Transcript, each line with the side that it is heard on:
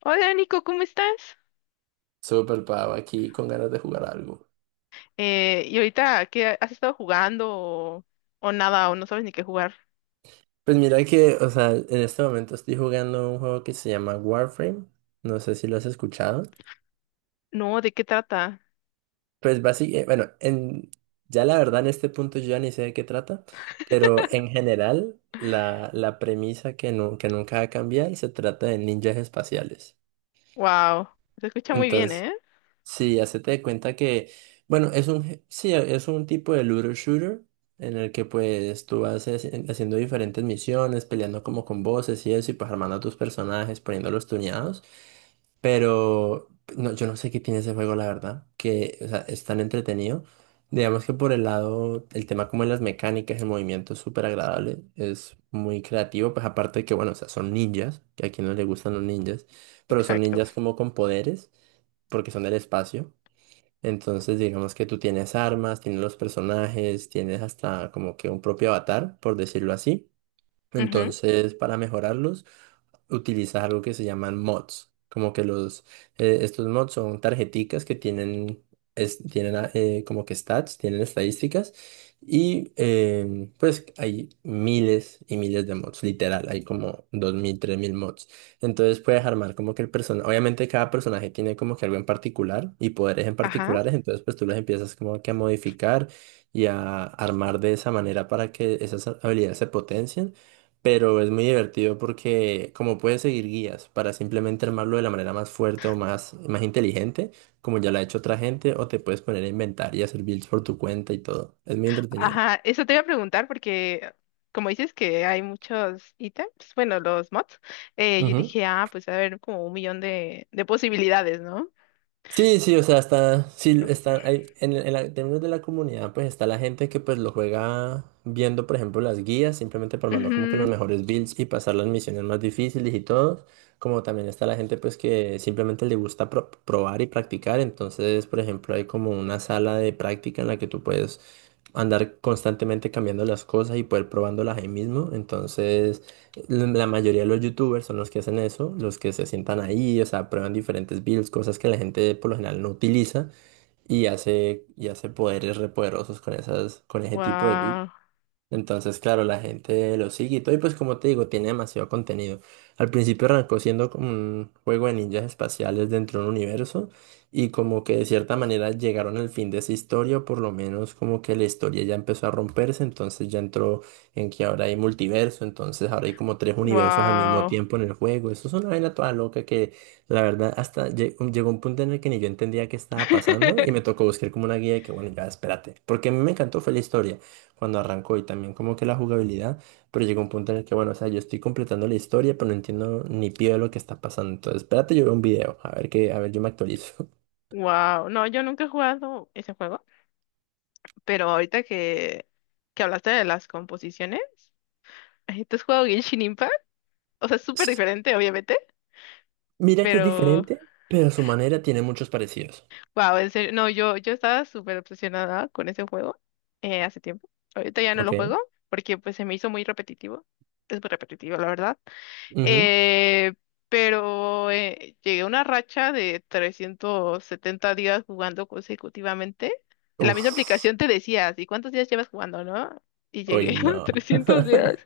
left: Hola Nico, ¿cómo estás?
right: Súper pavo, aquí con ganas de jugar algo.
left: ¿Y ahorita qué has estado jugando o nada o no sabes ni qué jugar?
right: Pues mira que, o sea, en este momento estoy jugando un juego que se llama Warframe. No sé si lo has escuchado.
left: No, ¿de qué trata?
right: Pues básicamente, bueno, ya la verdad en este punto yo ya ni sé de qué trata, pero en general la premisa que nunca va a cambiar, se trata de ninjas espaciales.
left: Wow, se escucha muy bien, ¿eh?
right: Sí, hacete de cuenta que, bueno, sí, es un tipo de looter shooter en el que pues tú vas haciendo diferentes misiones, peleando como con voces y eso, y pues armando a tus personajes, poniéndolos tuneados. Pero no, yo no sé qué tiene ese juego, la verdad, que o sea, es tan entretenido. Digamos que por el lado, el tema como de las mecánicas, el movimiento es súper agradable, es muy creativo, pues aparte de que, bueno, o sea, son ninjas, que a quien no le gustan los ninjas, pero son
left: Exacto.
right: ninjas como con poderes porque son del espacio. Entonces, digamos que tú tienes armas, tienes los personajes, tienes hasta como que un propio avatar, por decirlo así.
left: Ujú.
right: Entonces, para mejorarlos, utilizas algo que se llaman mods. Como que los, estos mods son tarjeticas que tienen, tienen como que stats, tienen estadísticas. Y pues hay miles y miles de mods, literal, hay como 2000 3000 mods. Entonces puedes armar como que el personaje, obviamente cada personaje tiene como que algo en particular y poderes en
left: Ajá,
right: particulares, entonces pues tú los empiezas como que a modificar y a armar de esa manera para que esas habilidades se potencien. Pero es muy divertido porque como puedes seguir guías para simplemente armarlo de la manera más fuerte o más inteligente, como ya lo ha hecho otra gente, o te puedes poner a inventar y hacer builds por tu cuenta y todo. Es muy entretenido.
left: ajá, eso te iba a preguntar porque como dices que hay muchos ítems, bueno, los mods, yo
right: Ujú.
left: dije, ah, pues va a ver, como un millón de posibilidades, ¿no?
right: Sí, sí, o sea, está, sí, está, en, en términos de la comunidad, pues está la gente que pues lo juega viendo, por ejemplo, las guías, simplemente por mandar como que los
left: Ujú.
right: mejores builds y pasar las misiones más difíciles y todo, como también está la gente pues que simplemente le gusta probar y practicar. Entonces, por ejemplo, hay como una sala de práctica en la que tú puedes andar constantemente cambiando las cosas y poder probándolas ahí mismo. Entonces, la mayoría de los youtubers son los que hacen eso, los que se sientan ahí, o sea, prueban diferentes builds, cosas que la gente por lo general no utiliza y hace poderes repoderosos con esas, con ese tipo de builds.
left: Wow,
right: Entonces, claro, la gente lo sigue y todo. Y pues como te digo, tiene demasiado contenido. Al principio arrancó siendo como un juego de ninjas espaciales dentro de un universo. Y como que de cierta manera llegaron al fin de esa historia, o por lo menos como que la historia ya empezó a romperse. Entonces ya entró en que ahora hay multiverso. Entonces ahora hay como tres universos al mismo
left: wow.
right: tiempo en el juego. Eso es una vaina toda loca que la verdad hasta llegó un punto en el que ni yo entendía qué estaba pasando. Y me tocó buscar como una guía de que bueno, ya espérate. Porque a mí me encantó fue la historia cuando arrancó y también como que la jugabilidad, pero llegó un punto en el que, bueno, o sea, yo estoy completando la historia, pero no entiendo ni pío de lo que está pasando. Entonces, espérate, yo veo un video, a ver qué, a ver, yo me actualizo.
left: Wow, no, yo nunca he jugado ese juego. Pero ahorita que hablaste de las composiciones, ¿tú has jugado Genshin Impact? O sea, es súper
right: S-
left: diferente, obviamente,
right: Mira que es
left: pero
right: diferente, pero su manera tiene muchos parecidos.
left: wow, en serio, no, yo estaba súper obsesionada con ese juego hace tiempo. Ahorita ya no lo juego
right: Ok.
left: porque pues se me hizo muy repetitivo. Es muy repetitivo, la verdad.
right: Ujú.
left: Eh, pero llegué a una racha de 370 días jugando consecutivamente. En la misma
right: Uf.
left: aplicación te decías, ¿y cuántos días llevas jugando, no? Y
right: Uy,
left: llegué a
right: no.
left: 300 días.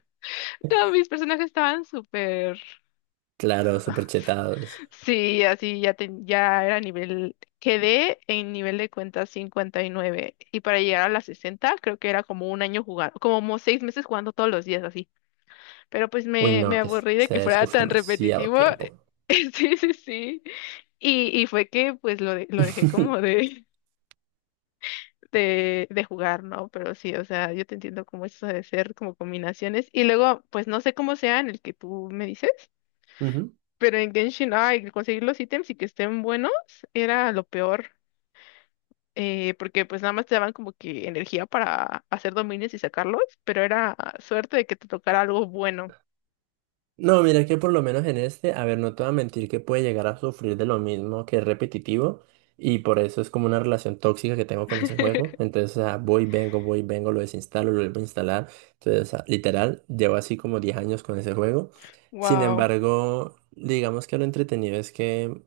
left: No, mis personajes estaban súper.
right: Claro, súper chetados.
left: Sí, así ya, ya era nivel. Quedé en nivel de cuenta 59. Y nueve. Y para llegar a las 60, creo que era como un año jugando, como 6 meses jugando todos los días así. Pero pues
right: Uy,
left: me
right: no, que
left: aburrí de que
right: se es,
left: fuera
right: uf,
left: tan
right: demasiado
left: repetitivo.
right: tiempo.
left: Sí, sí, sí. Y fue que pues lo dejé como de jugar, ¿no? Pero sí, o sea, yo te entiendo como eso de ser como combinaciones. Y luego, pues no sé cómo sea en el que tú me dices.
right: Ujú.
left: Pero en Genshin, ay, conseguir los ítems y que estén buenos era lo peor, porque pues nada más te daban como que energía para hacer dominios y sacarlos, pero era suerte de que te tocara algo bueno.
right: No, mira que por lo menos en este, a ver, no te voy a mentir que puede llegar a sufrir de lo mismo, que es repetitivo, y por eso es como una relación tóxica que tengo con ese juego. Entonces, o sea, voy, vengo, lo desinstalo, lo vuelvo a instalar. Entonces, o sea, literal, llevo así como 10 años con ese juego. Sin
left: Wow.
right: embargo, digamos que lo entretenido es que,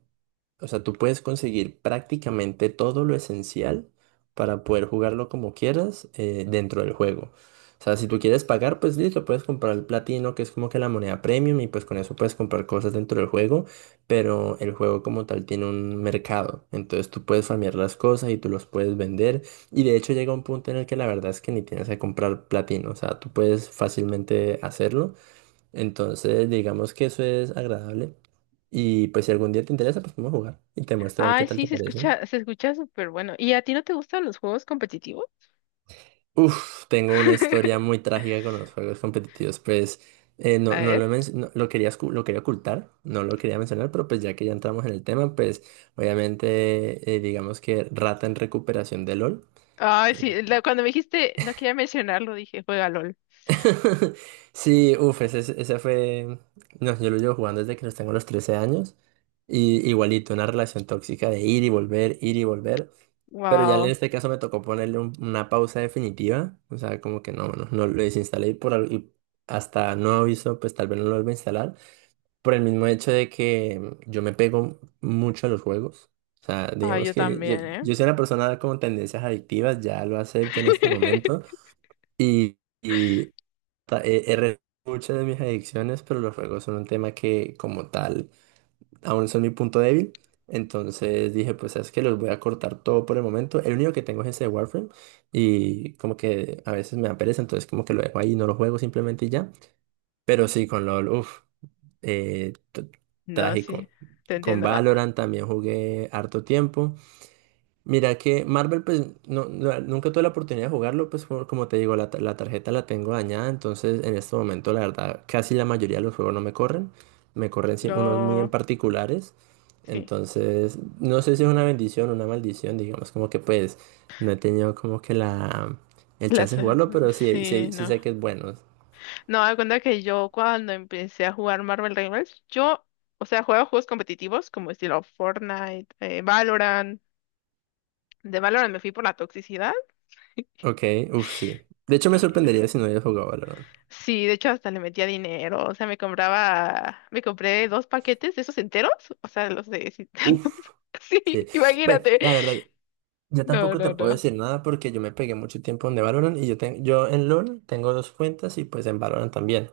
right: o sea, tú puedes conseguir prácticamente todo lo esencial para poder jugarlo como quieras, dentro del juego. O sea, si tú quieres pagar, pues listo, puedes comprar el platino, que es como que la moneda premium, y pues con eso puedes comprar cosas dentro del juego, pero el juego como tal tiene un mercado. Entonces tú puedes farmear las cosas y tú los puedes vender. Y de hecho llega un punto en el que la verdad es que ni tienes que comprar platino. O sea, tú puedes fácilmente hacerlo. Entonces, digamos que eso es agradable. Y pues si algún día te interesa, pues vamos a jugar y te muestro a ver qué
left: Ay,
right: tal
left: sí,
right: te parece.
left: se escucha súper bueno. ¿Y a ti no te gustan los juegos competitivos?
right: Uf, tengo una historia muy trágica con los juegos competitivos. Pues no,
left: A
right: no
left: ver.
right: lo, he men- no- lo quería, lo quería ocultar, no lo quería mencionar, pero pues ya que ya entramos en el tema, pues obviamente digamos que rata en recuperación de LOL.
left: Ay, sí,
right: eh,
left: cuando me dijiste, no quería mencionarlo, dije, juega LOL.
right: Sí, uff, ese fue. No, yo lo llevo jugando desde que los tengo los 13 años. Y igualito, una relación tóxica de ir y volver, ir y volver. Pero ya en
left: Wow.
right: este caso me tocó ponerle una pausa definitiva. O sea, como que no, no, no lo desinstalé y por y hasta no aviso, pues tal vez no lo vuelva a instalar. Por el mismo hecho de que yo me pego mucho a los juegos. O sea,
left: Ay,
right: digamos
left: yo
right: que yo,
left: también, ¿eh?
right: yo soy una persona con tendencias adictivas, ya lo acepto en este momento. ta- He, he re- Muchas de mis adicciones, pero los juegos son un tema que como tal aún son mi punto débil. Entonces dije, pues sabes que los voy a cortar todo por el momento. El único que tengo es ese de Warframe y como que a veces me da pereza, entonces como que lo dejo ahí, no lo juego simplemente y ya. Pero sí, con LOL, uff, eh, t-
left: No, sí,
right: trágico.
left: te
right: Con
left: entiendo. Ah.
right: Valorant también jugué harto tiempo. Mira que Marvel, pues no, nunca tuve la oportunidad de jugarlo, pues como te digo, la tarjeta la tengo dañada, entonces en este momento la verdad casi la mayoría de los juegos no me corren, me corren sí unos muy en
left: No,
right: particulares,
left: sí.
right: entonces no sé si es una bendición o una maldición, digamos como que pues no he tenido como que la, el chance
left: Las,
right: de
left: eh,
right: jugarlo, pero sí,
left: sí,
right: sí, sí
left: no.
right: sé que es bueno.
left: No, da cuenta que yo cuando empecé a jugar Marvel Rivals, yo, o sea, jugaba juegos competitivos como estilo Fortnite, Valorant. De Valorant me fui por la toxicidad.
right: Ok, uff, sí. De hecho me
left: eh,
right: sorprendería si no hubiera jugado Valorant.
left: sí, de hecho hasta le metía dinero. O sea, me compré dos paquetes de esos enteros. O sea. Sí,
right: Uff,
left: sí,
right: sí. Bueno,
left: imagínate.
right: la verdad. Yo
left: No,
right: tampoco
left: no,
right: te puedo
left: no.
right: decir nada porque yo me pegué mucho tiempo en Valorant y yo, yo en LoL tengo dos cuentas y pues en Valorant también.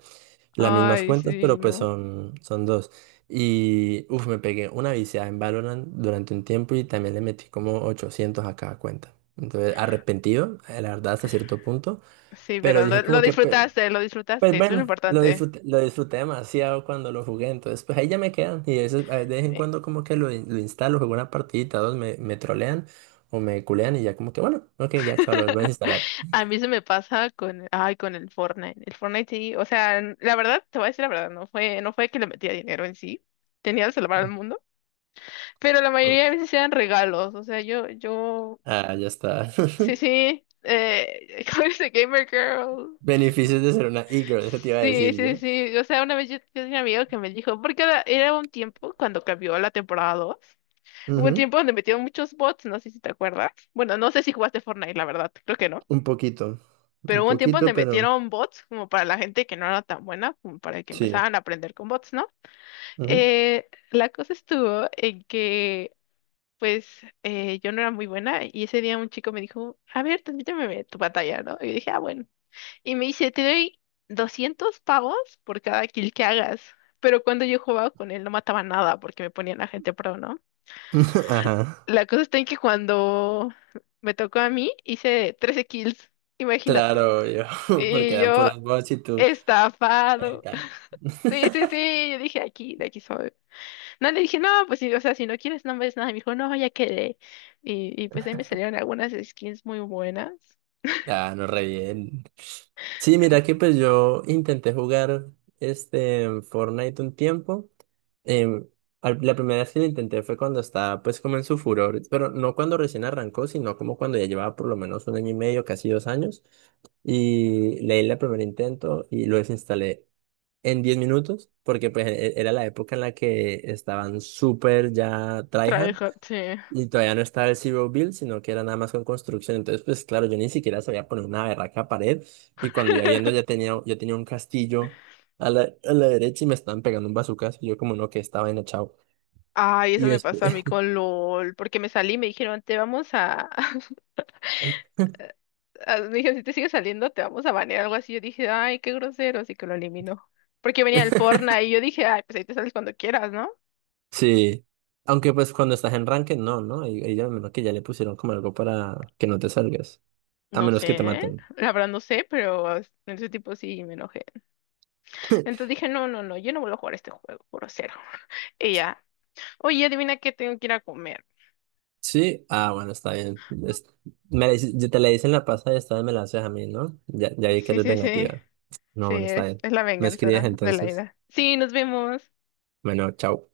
right: Las mismas
left: Ay,
right: cuentas, pero
left: sí,
right: pues
left: no.
right: son, son dos. Y uff, me pegué una viciada en Valorant durante un tiempo y también le metí como 800 a cada cuenta. Entonces, arrepentido, la verdad, hasta cierto punto.
left: Sí,
right: Pero
left: pero
right: dije
left: lo
right: como que, pues,
left: disfrutaste, lo
right: pues
left: disfrutaste. Eso es lo
right: bueno,
left: importante.
right: lo disfruté demasiado cuando lo jugué, entonces pues ahí ya me quedan. Y a veces, de vez en
left: Eh,
right: cuando como que lo instalo, juego una partidita, dos, me trolean o me culean, y ya como que bueno, ok, ya chaval, lo vuelvo a instalar.
left: A mí se me pasa con, ay, con el Fortnite. El Fortnite sí, o sea, la verdad, te voy a decir la verdad, no fue que le metía dinero en sí, tenía que salvar al mundo, pero la mayoría de veces eran regalos, o sea,
right: Ah, ya está.
left: sí, sí, ¿cómo dice Gamer Girl? N-
right: Beneficios de ser una e-girl, eso te iba a
left: Sí,
right: decir
left: sí,
right: yo.
left: sí, o sea, una vez yo tenía un amigo que me dijo, porque era un tiempo cuando cambió la temporada 2 hubo un
right: Ujú.
left: tiempo donde metieron muchos bots, no sé si te acuerdas, bueno, no sé si jugaste Fortnite, la verdad, creo que no.
right: Un poquito,
left: Pero
right: un
left: hubo un tiempo donde
right: poquito, pero
left: metieron bots como para la gente que no era tan buena, como para que
right: sí.
left: empezaran a aprender con bots, ¿no?
right: Ujú.
left: La cosa estuvo en que, pues, yo no era muy buena y ese día un chico me dijo, a ver, transmíteme tu batalla, ¿no? Y yo dije, ah, bueno. Y me dice, te doy 200 pavos por cada kill que hagas. Pero cuando yo jugaba con él no mataba nada porque me ponían a gente pro, ¿no?
right: Ajá.
left: La cosa está en que cuando me tocó a mí hice 13 kills, imagínate.
right: Claro, yo, porque
left: Y
right: eran
left: yo
right: puros bots y tú.
left: Estafado.
right: "Verga".
left: Sí, sí, sí, yo dije aquí, de aquí soy. No le dije, no, pues sí, o sea, si no quieres, no ves nada. Y me dijo, no, ya quedé. Y pues ahí me salieron algunas skins muy buenas.
right: Ah, no, re bien. Sí,
left: Eh,
right: mira que pues yo intenté jugar este Fortnite un tiempo. Em, la primera vez que lo intenté fue cuando estaba pues como en su furor, pero no cuando recién arrancó, sino como cuando ya llevaba por lo menos un año y medio, casi 2 años. Y leí el primer intento y lo desinstalé en 10 minutos, porque pues era la época en la que estaban súper ya tryhard.
left: Trabajo, sí.
right: Y todavía no estaba el Zero Build, sino que era nada más con construcción. Entonces, pues claro, yo ni siquiera sabía poner una berraca pared. Y cuando iba viendo, ya tenía, yo tenía un castillo a la derecha y me estaban pegando un bazucazo. Y yo, como no, que estaba en chao.
left: Ay,
right: Y
left: eso me
right: después,
left: pasó a mí con LOL, porque me salí y me dijeron, te vamos a... Me dijeron, si te sigues saliendo, te vamos a banear, algo así. Yo dije, ay, qué grosero, así que lo eliminó. Porque venía el Fortnite y yo dije, ay, pues ahí te sales cuando quieras, ¿no?
right: sí. Aunque, pues cuando estás en ranked, no, ¿no? Y ya, a menos que ya le pusieron como algo para que no te salgas. A
left: No
right: menos que te
left: sé,
right: maten.
left: la verdad no sé, pero en ese tipo sí me enojé. Entonces dije, no, no, no, yo no vuelvo a jugar este juego, grosero. Y ya, oye, adivina qué, tengo que ir a comer.
right: Sí, ah, bueno, está bien. Yo te la hice en la pasada y esta vez me la haces a mí, ¿no? Ya, ya vi que
left: Sí,
right: eres
left: sí, sí,
right: vengativa. No,
left: sí,
right: bueno, está bien.
left: es la
right: Me escribes
left: venganza de la
right: entonces.
left: ida. Sí, nos vemos.
right: Bueno, chao.